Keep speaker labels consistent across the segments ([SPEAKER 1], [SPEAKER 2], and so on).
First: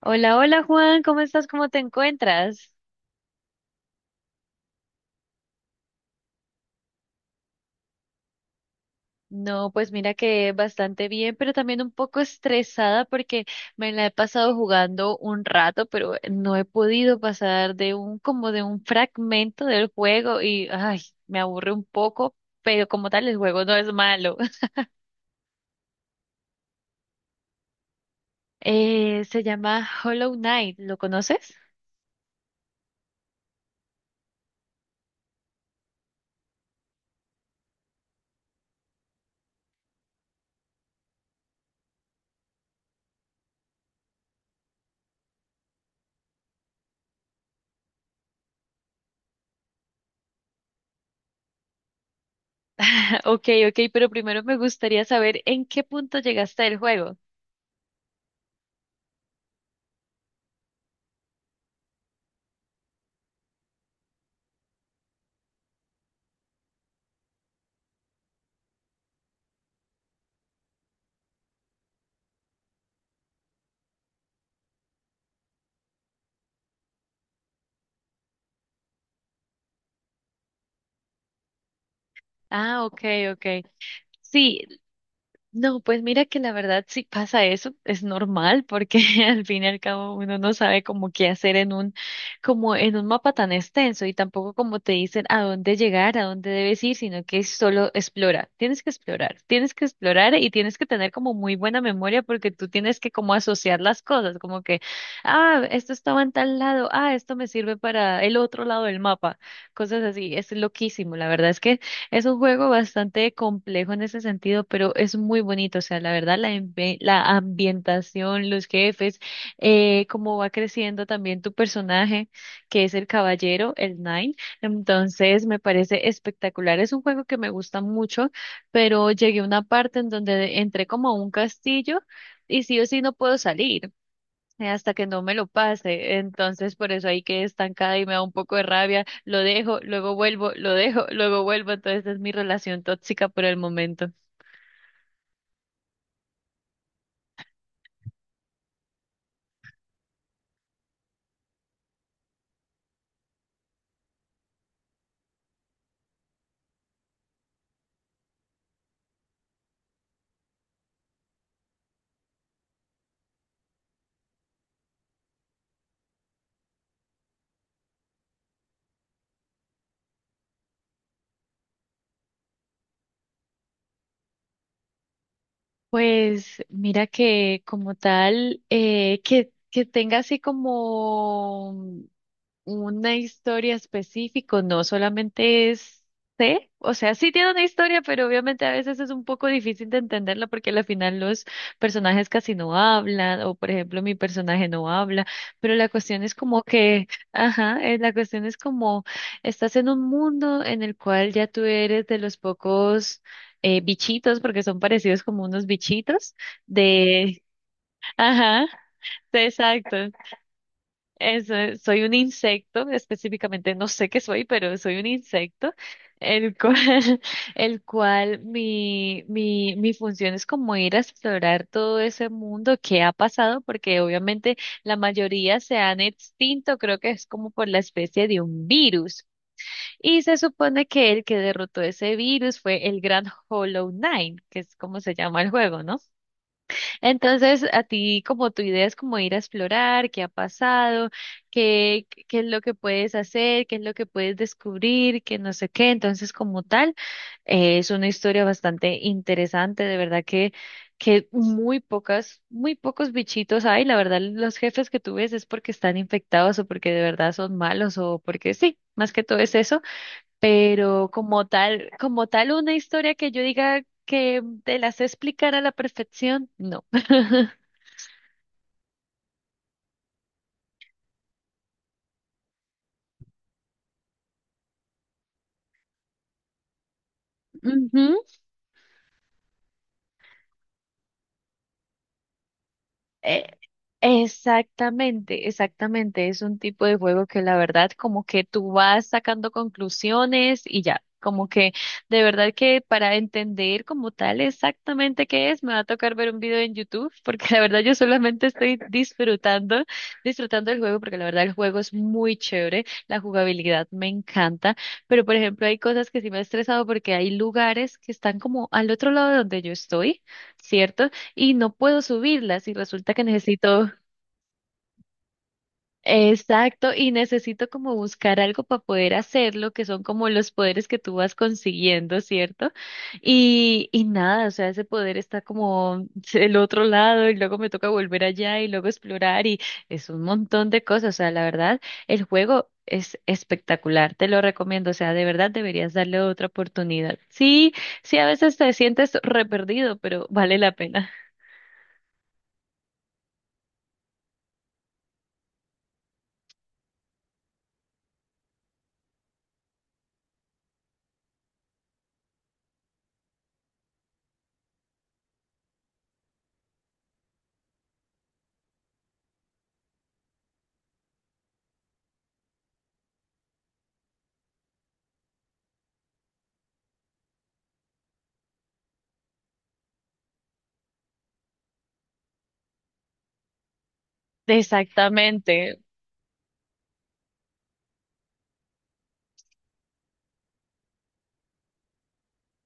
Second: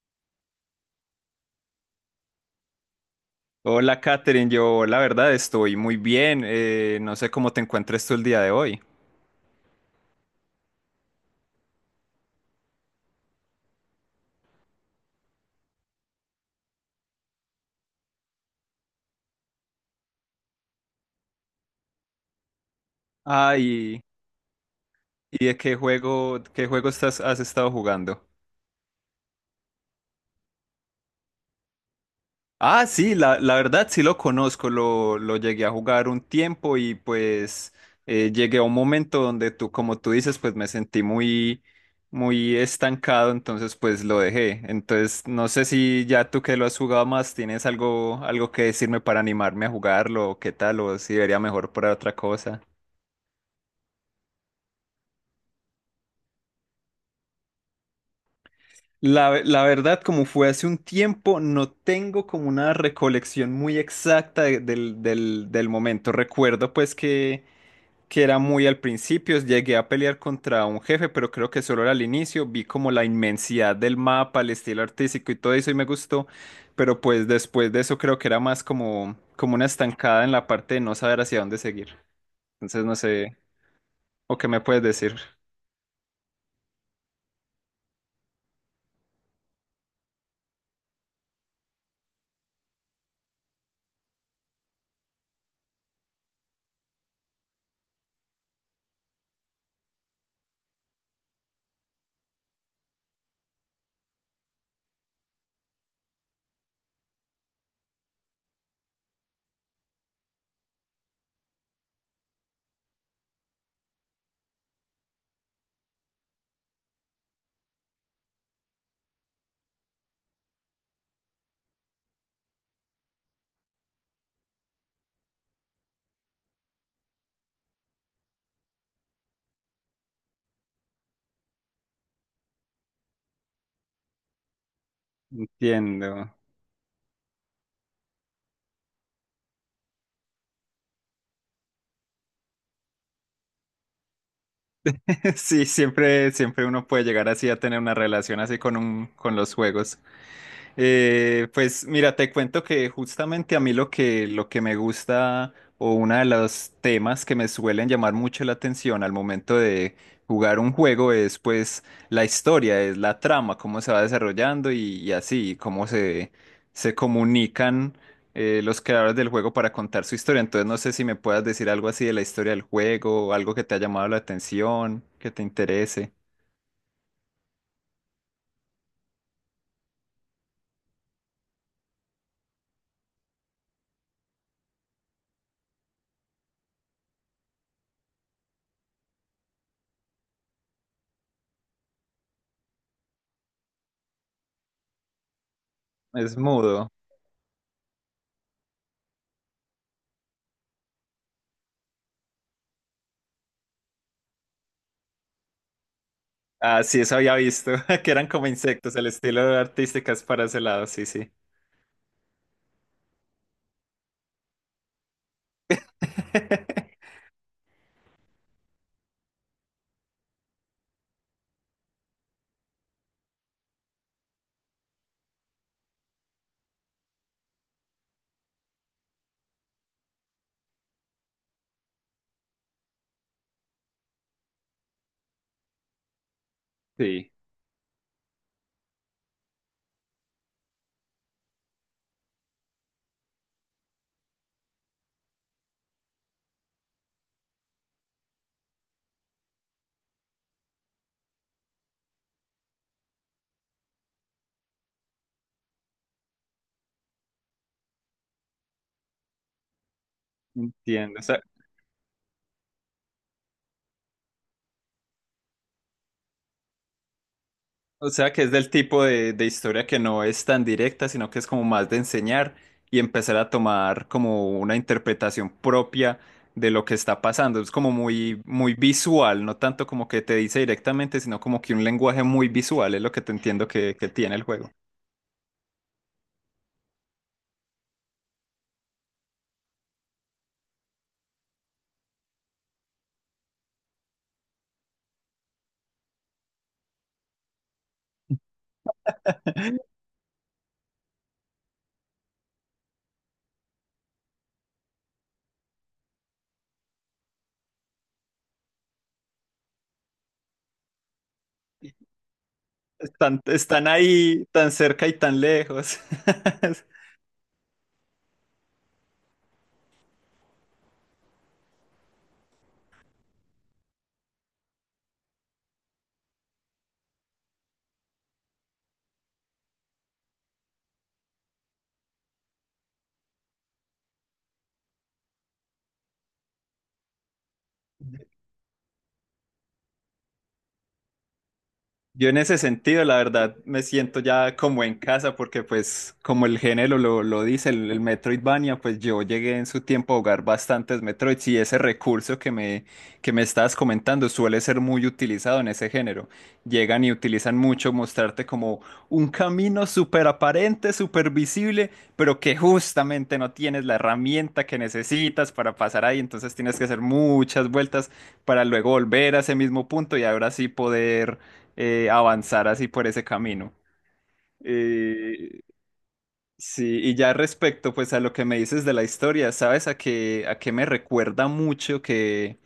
[SPEAKER 1] Hola, hola Juan, ¿cómo estás? ¿Cómo te encuentras?
[SPEAKER 2] Hola, Katherine. Yo, la verdad, estoy muy bien. No sé cómo te encuentres tú el día de hoy.
[SPEAKER 1] No, pues mira que bastante bien, pero también un poco estresada porque me la he pasado jugando un rato, pero no he podido pasar de un como de un fragmento del juego y ay, me aburre un poco, pero como tal el
[SPEAKER 2] Ah,
[SPEAKER 1] juego no es
[SPEAKER 2] y,
[SPEAKER 1] malo.
[SPEAKER 2] y de qué juego estás, has estado jugando.
[SPEAKER 1] Se llama Hollow Knight, ¿lo conoces?
[SPEAKER 2] Ah, sí, la verdad sí lo conozco. Lo llegué a jugar un tiempo y pues llegué a un momento donde tú, como tú dices, pues me sentí muy, muy estancado, entonces pues lo dejé. Entonces, no sé si ya tú que lo has jugado más, tienes algo, algo que decirme para animarme a jugarlo, o qué tal, o si debería mejor por otra cosa.
[SPEAKER 1] Ok, ok, pero primero me gustaría saber en qué punto llegaste del juego.
[SPEAKER 2] La verdad, como fue hace un tiempo, no tengo como una recolección muy exacta del momento. Recuerdo pues que era muy al principio, llegué a pelear contra un jefe, pero creo que solo era al inicio, vi como la inmensidad del mapa, el estilo artístico y todo eso y me gustó, pero pues después de eso creo que era más como, como una estancada en la parte de no saber hacia dónde seguir.
[SPEAKER 1] Ah,
[SPEAKER 2] Entonces no
[SPEAKER 1] ok,
[SPEAKER 2] sé,
[SPEAKER 1] ok.
[SPEAKER 2] ¿o qué
[SPEAKER 1] Sí,
[SPEAKER 2] me puedes decir?
[SPEAKER 1] no, pues mira que la verdad si pasa eso, es normal porque al fin y al cabo uno no sabe como qué hacer en un, como en un mapa tan extenso y tampoco como te dicen a dónde llegar, a dónde debes ir, sino que solo explora, tienes que explorar y tienes que tener como muy buena memoria porque tú tienes que como asociar las cosas, como que, ah, esto estaba en tal lado, ah, esto me sirve para el otro lado del mapa, cosas así, es loquísimo, la verdad es que es un juego bastante complejo en ese sentido, pero es muy bonito. O sea, la verdad, la, la ambientación, los jefes, cómo va creciendo también tu personaje, que es el caballero, el Nine. Entonces, me parece espectacular. Es un juego que me gusta mucho, pero llegué a una parte en donde entré como a un castillo y sí o sí no puedo salir hasta que no me lo pase.
[SPEAKER 2] Entiendo.
[SPEAKER 1] Entonces, por eso ahí quedé estancada y me da un poco de rabia. Lo dejo, luego vuelvo, lo dejo, luego vuelvo. Entonces, es mi relación tóxica por el momento.
[SPEAKER 2] Sí, siempre, siempre uno puede llegar así a tener una relación así con un, con los juegos. Pues mira, te cuento que justamente a mí lo que me gusta o uno de los temas que me suelen llamar mucho la atención al momento de jugar un juego es pues la historia, es la trama, cómo se va desarrollando y así, cómo se, se comunican los creadores del juego para contar su historia. Entonces no sé si me puedas decir algo así de la historia del juego, algo que te ha llamado la atención, que te interese.
[SPEAKER 1] Pues mira que como tal, que tenga así como una historia específica, no solamente es, sé, o sea, sí tiene una historia, pero obviamente a veces es un poco difícil de entenderla porque al final los personajes casi no hablan, o por ejemplo mi personaje no habla, pero la cuestión es
[SPEAKER 2] Es
[SPEAKER 1] como
[SPEAKER 2] mudo.
[SPEAKER 1] que, ajá, la cuestión es como estás en un mundo en el cual ya tú eres de los pocos bichitos, porque son parecidos como unos bichitos
[SPEAKER 2] Ah, sí, eso había
[SPEAKER 1] de,
[SPEAKER 2] visto, que eran como
[SPEAKER 1] ajá,
[SPEAKER 2] insectos, el estilo
[SPEAKER 1] exacto.
[SPEAKER 2] artística es para ese lado, sí, sí.
[SPEAKER 1] Eso es, soy un insecto, específicamente no sé qué soy, pero soy un insecto, el cual, el cual mi función es como ir a explorar todo ese mundo que ha pasado, porque obviamente la mayoría se han extinto, creo que es como por la especie de un virus. Y se supone que el que derrotó ese virus fue el gran Hollow Knight, que es como se llama el juego, ¿no?
[SPEAKER 2] Sí,
[SPEAKER 1] Entonces, a ti, como tu idea es como ir a explorar qué ha pasado, qué es lo que puedes hacer, qué es lo que puedes descubrir, que no sé qué. Entonces, como tal, es una historia bastante interesante, de verdad que muy pocas, muy pocos bichitos hay. La verdad, los jefes que tú ves es porque están infectados o porque de verdad son malos o porque sí, más que todo es eso. Pero
[SPEAKER 2] entiendo.
[SPEAKER 1] como tal una historia que yo diga que te las sé explicar a la perfección, no.
[SPEAKER 2] O sea que es del tipo de historia que no es tan directa, sino que es como más de enseñar y empezar a tomar como una interpretación propia de lo que está pasando. Es como
[SPEAKER 1] Ujú.
[SPEAKER 2] muy, muy visual, no tanto como que te dice directamente, sino como que un lenguaje muy visual es lo que te
[SPEAKER 1] Eh,
[SPEAKER 2] entiendo que tiene el juego.
[SPEAKER 1] exactamente, exactamente. Es un tipo de juego que la verdad como que tú vas sacando conclusiones y ya, como que de verdad que para entender como tal exactamente qué es, me va a tocar ver un video en YouTube porque la verdad yo solamente estoy disfrutando, disfrutando del juego porque la verdad el juego es muy chévere, la jugabilidad me encanta, pero por ejemplo hay cosas que sí me ha estresado porque hay lugares que están como al otro lado de donde yo estoy. ¿Cierto? Y no puedo subirlas y resulta que
[SPEAKER 2] Están, están
[SPEAKER 1] necesito,
[SPEAKER 2] ahí tan cerca y tan lejos.
[SPEAKER 1] exacto, y necesito como buscar algo para poder hacerlo, que son como los poderes que tú vas consiguiendo, ¿cierto? Y nada, o sea, ese poder está como el otro lado y luego me toca volver allá y luego explorar y es un montón de cosas, o sea, la verdad, el juego... Es espectacular, te lo recomiendo, o sea, de verdad deberías darle otra oportunidad. Sí, sí, a veces te sientes re perdido, pero vale la pena.
[SPEAKER 2] Yo en ese sentido, la verdad, me siento ya como en casa porque pues como el género lo dice, el Metroidvania, pues yo llegué en su tiempo a jugar bastantes Metroids y ese recurso que me estabas comentando suele ser muy utilizado en ese género. Llegan y utilizan mucho mostrarte como un camino súper aparente, súper visible, pero que justamente no tienes la herramienta que necesitas para pasar ahí, entonces tienes que hacer muchas vueltas para luego volver a ese mismo punto y ahora sí poder avanzar así por ese camino. Eh,
[SPEAKER 1] Exactamente.
[SPEAKER 2] sí, y ya respecto pues a lo que me dices de la historia, ¿sabes a qué me recuerda mucho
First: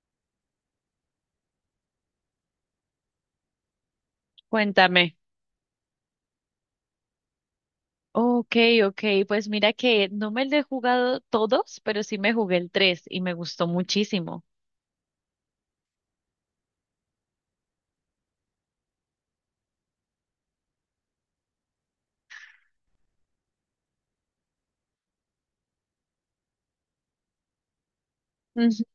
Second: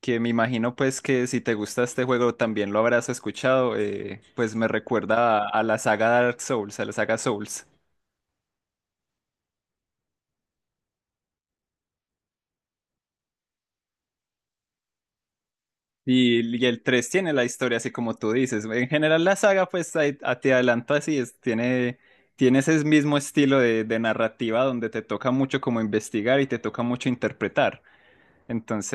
[SPEAKER 2] que me imagino pues que si te gusta este juego también lo habrás escuchado, pues me
[SPEAKER 1] Cuéntame.
[SPEAKER 2] recuerda a la saga Dark Souls, a la saga Souls.
[SPEAKER 1] Ok, ok, pues mira que no me lo he jugado todos, pero sí me jugué el 3 y me gustó muchísimo.
[SPEAKER 2] Y el 3 tiene la historia así como tú dices. En general la saga pues te adelanto así, es, tiene... Tiene ese mismo estilo de narrativa donde te toca mucho como investigar y te toca mucho interpretar.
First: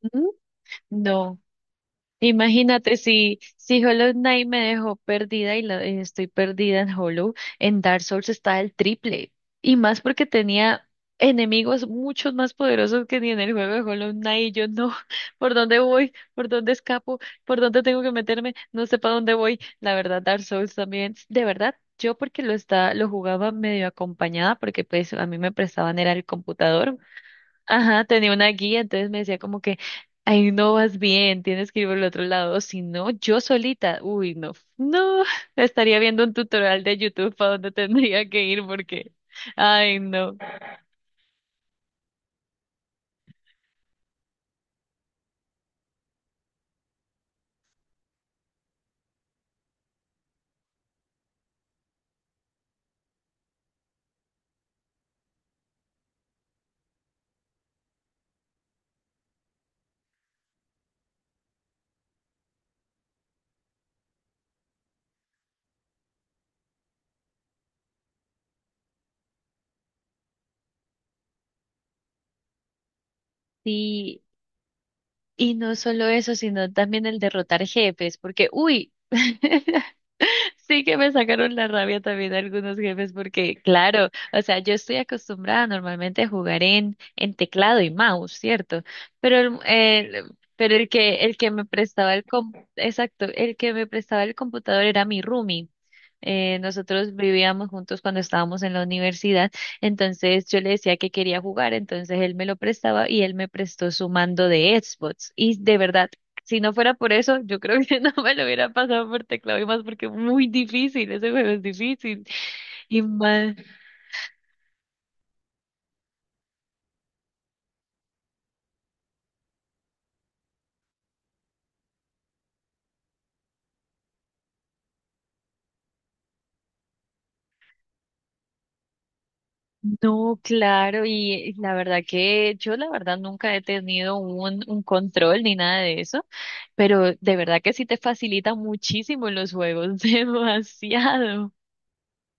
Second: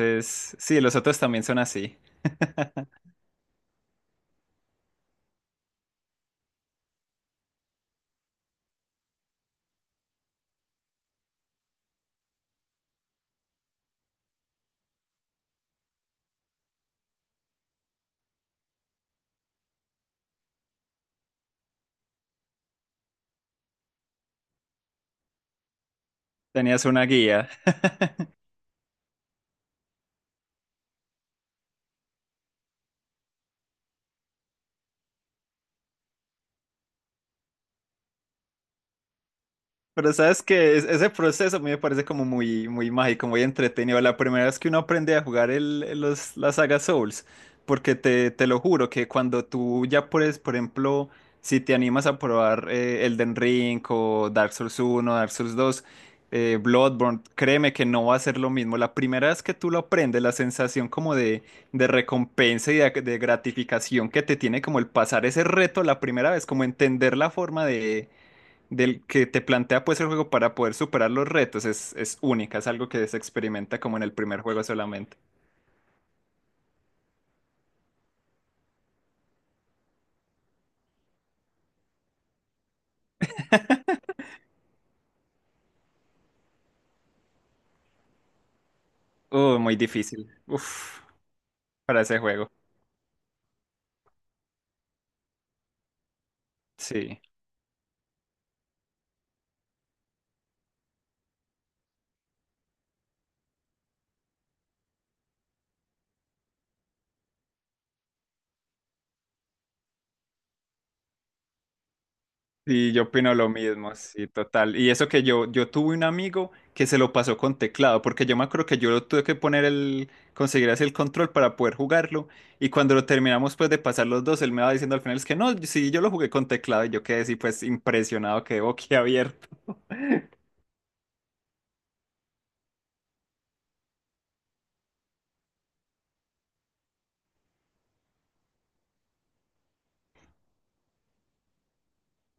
[SPEAKER 1] Ujú.
[SPEAKER 2] sí, los otros
[SPEAKER 1] No.
[SPEAKER 2] también son así.
[SPEAKER 1] Imagínate si, si Hollow Knight me dejó perdida y estoy perdida en Hollow, en Dark Souls está el triple. Y más porque tenía enemigos muchos más poderosos que ni en el juego de Hollow Knight. Y yo no, ¿por dónde voy? ¿Por dónde escapo? ¿Por dónde tengo que meterme? No sé para dónde voy. La verdad, Dark Souls también. De verdad, yo porque lo está, lo jugaba medio acompañada, porque pues a mí me prestaban era el
[SPEAKER 2] Tenías
[SPEAKER 1] computador.
[SPEAKER 2] una guía.
[SPEAKER 1] Ajá, tenía una guía, entonces me decía como que, ay, no vas bien, tienes que ir por el otro lado, o si no, yo solita, uy, no, no, estaría viendo un tutorial de YouTube para dónde tendría que ir porque, ay,
[SPEAKER 2] Pero
[SPEAKER 1] no.
[SPEAKER 2] sabes que ese proceso a mí me parece como muy, muy mágico, muy entretenido. La primera vez que uno aprende a jugar la saga Souls, porque te lo juro que cuando tú ya puedes, por ejemplo, si te animas a probar Elden Ring o Dark Souls uno, Dark Souls 2, Bloodborne, créeme que no va a ser lo mismo. La primera vez que tú lo aprendes, la sensación como de recompensa y de gratificación que te tiene como el pasar ese reto la primera vez, como entender la forma de del que te plantea pues el juego para poder superar los retos es única, es algo que se experimenta como en el
[SPEAKER 1] Sí,
[SPEAKER 2] primer juego solamente.
[SPEAKER 1] y no solo eso, sino también el derrotar jefes, porque, uy, sí que me sacaron la rabia también algunos jefes porque, claro, o sea, yo estoy acostumbrada normalmente a jugar en teclado y mouse, ¿cierto? Pero
[SPEAKER 2] Muy difícil.
[SPEAKER 1] pero
[SPEAKER 2] Uf,
[SPEAKER 1] el que me
[SPEAKER 2] para
[SPEAKER 1] prestaba
[SPEAKER 2] ese
[SPEAKER 1] el
[SPEAKER 2] juego.
[SPEAKER 1] com- exacto, el que me prestaba el computador era mi roomie. Nosotros
[SPEAKER 2] Sí.
[SPEAKER 1] vivíamos juntos cuando estábamos en la universidad, entonces yo le decía que quería jugar, entonces él me lo prestaba y él me prestó su mando de Xbox. Y de verdad, si no fuera por eso, yo creo que no me lo hubiera pasado por teclado y más porque es muy difícil, ese juego es difícil.
[SPEAKER 2] Y
[SPEAKER 1] Y
[SPEAKER 2] yo opino lo
[SPEAKER 1] más,
[SPEAKER 2] mismo, sí, total. Y eso que yo tuve un amigo que se lo pasó con teclado, porque yo me acuerdo que yo lo tuve que poner el, conseguir así el control para poder jugarlo. Y cuando lo terminamos pues de pasar los dos, él me va diciendo al final es que no, sí, yo lo jugué con teclado y yo quedé así pues impresionado, quedé boquiabierto.
[SPEAKER 1] no, claro, y la verdad que yo la verdad nunca he tenido un control ni nada de eso, pero de verdad que sí te facilita muchísimo los juegos, demasiado.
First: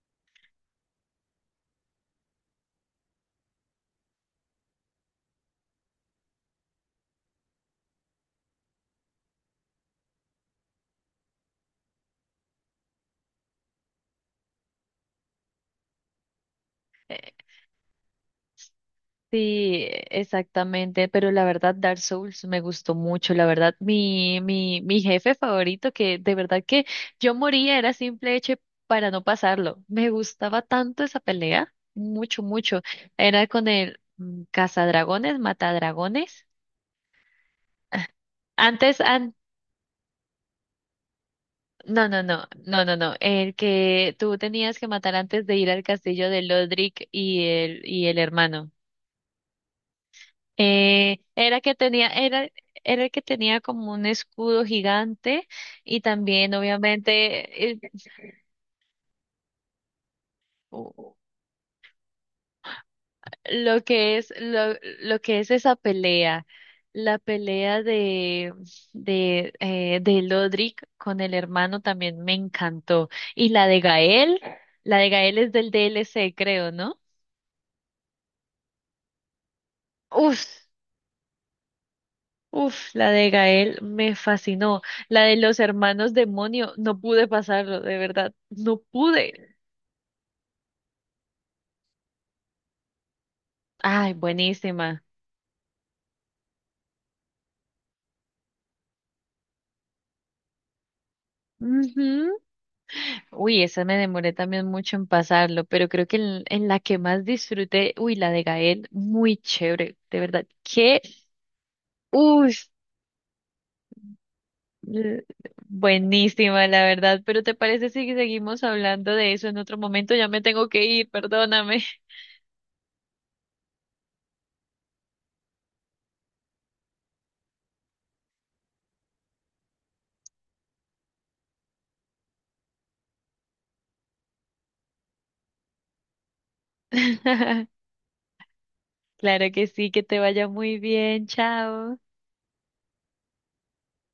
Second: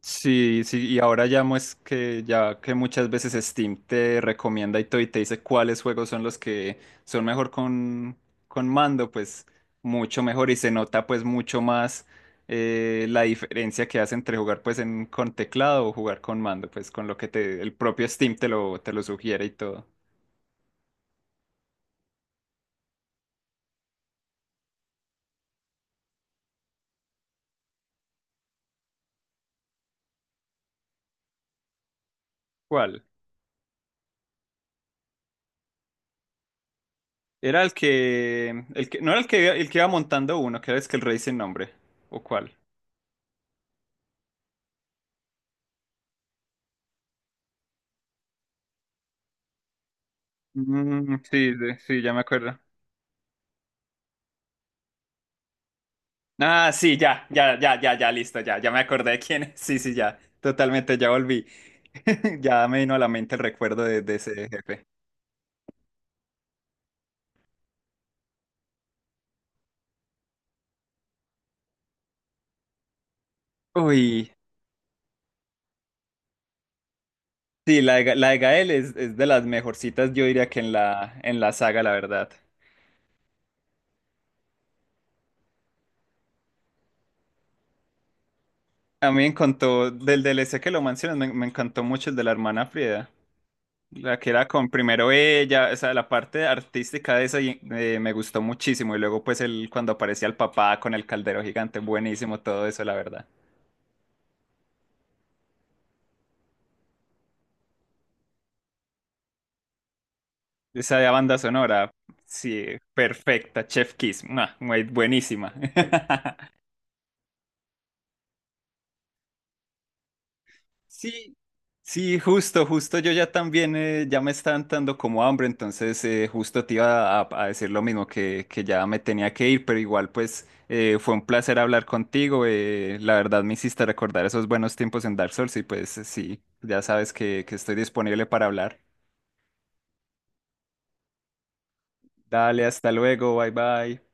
[SPEAKER 2] Sí, sí, y ahora ya es que ya que muchas veces Steam te recomienda y todo y te dice cuáles juegos son los que son mejor con mando, pues mucho mejor y se nota pues mucho más la diferencia que hace entre jugar pues en con teclado o jugar con mando, pues con lo que te el propio Steam te lo sugiere y
[SPEAKER 1] Sí,
[SPEAKER 2] todo.
[SPEAKER 1] exactamente, pero la verdad Dark Souls me gustó mucho, la verdad mi jefe favorito que de verdad que yo moría era simple hecho para no pasarlo. Me gustaba tanto esa pelea, mucho mucho.
[SPEAKER 2] ¿Cuál?
[SPEAKER 1] Era con el cazadragones, matadragones.
[SPEAKER 2] Era el que
[SPEAKER 1] Antes
[SPEAKER 2] no era el
[SPEAKER 1] an-
[SPEAKER 2] que iba montando uno, que era es que el rey sin nombre.
[SPEAKER 1] no, no,
[SPEAKER 2] ¿O
[SPEAKER 1] no,
[SPEAKER 2] cuál?
[SPEAKER 1] no, no, no, el que tú tenías que matar antes de ir al castillo de Lodric y el hermano.
[SPEAKER 2] Mm, sí,
[SPEAKER 1] Era que
[SPEAKER 2] sí,
[SPEAKER 1] tenía,
[SPEAKER 2] ya me
[SPEAKER 1] era,
[SPEAKER 2] acuerdo.
[SPEAKER 1] era el que tenía como un escudo gigante y también
[SPEAKER 2] Ah, sí, ya, ya,
[SPEAKER 1] obviamente
[SPEAKER 2] ya, ya, ya, listo, ya, ya me acordé de quién es. Sí, sí, ya, totalmente, ya
[SPEAKER 1] u-
[SPEAKER 2] volví. Ya me vino a la mente el recuerdo
[SPEAKER 1] lo
[SPEAKER 2] de
[SPEAKER 1] que es
[SPEAKER 2] ese
[SPEAKER 1] lo,
[SPEAKER 2] jefe.
[SPEAKER 1] lo que es esa pelea, la pelea de Lodric con el hermano también me encantó y
[SPEAKER 2] Uy,
[SPEAKER 1] La de Gael es del DLC creo, ¿no?
[SPEAKER 2] sí, la de Gael es de las mejorcitas, yo
[SPEAKER 1] Uf,
[SPEAKER 2] diría que en la saga, la verdad.
[SPEAKER 1] uf, la de Gael me fascinó. La de los hermanos demonio, no pude pasarlo, de verdad, no
[SPEAKER 2] A mí me
[SPEAKER 1] pude.
[SPEAKER 2] encantó, del DLC que lo mencionas, me encantó mucho el de la hermana Frida.
[SPEAKER 1] Ay,
[SPEAKER 2] La que era con
[SPEAKER 1] buenísima.
[SPEAKER 2] primero ella, o sea, la parte artística de esa me gustó muchísimo. Y luego, pues, el, cuando aparecía el papá con el caldero gigante,
[SPEAKER 1] Ujú.
[SPEAKER 2] buenísimo todo eso, la verdad.
[SPEAKER 1] Uy, esa me demoré también mucho en pasarlo, pero creo que en la que más disfruté, uy, la de Gael, muy chévere, de verdad.
[SPEAKER 2] Esa de banda sonora,
[SPEAKER 1] Uy,
[SPEAKER 2] sí, perfecta, Chef Kiss, mua, muy
[SPEAKER 1] l-
[SPEAKER 2] buenísima.
[SPEAKER 1] buenísima, la verdad. Pero ¿te parece si seguimos hablando de eso en otro momento? Ya me tengo que ir,
[SPEAKER 2] Sí,
[SPEAKER 1] perdóname.
[SPEAKER 2] sí, justo, justo yo ya también, ya me está dando como hambre, entonces justo te iba a decir lo mismo, que ya me tenía que ir, pero igual pues fue un placer hablar contigo, la verdad me hiciste recordar esos buenos tiempos en Dark Souls y pues sí, ya sabes que estoy disponible para hablar.
[SPEAKER 1] Claro que sí, que te vaya muy bien, chao.
[SPEAKER 2] Dale, hasta luego, bye bye.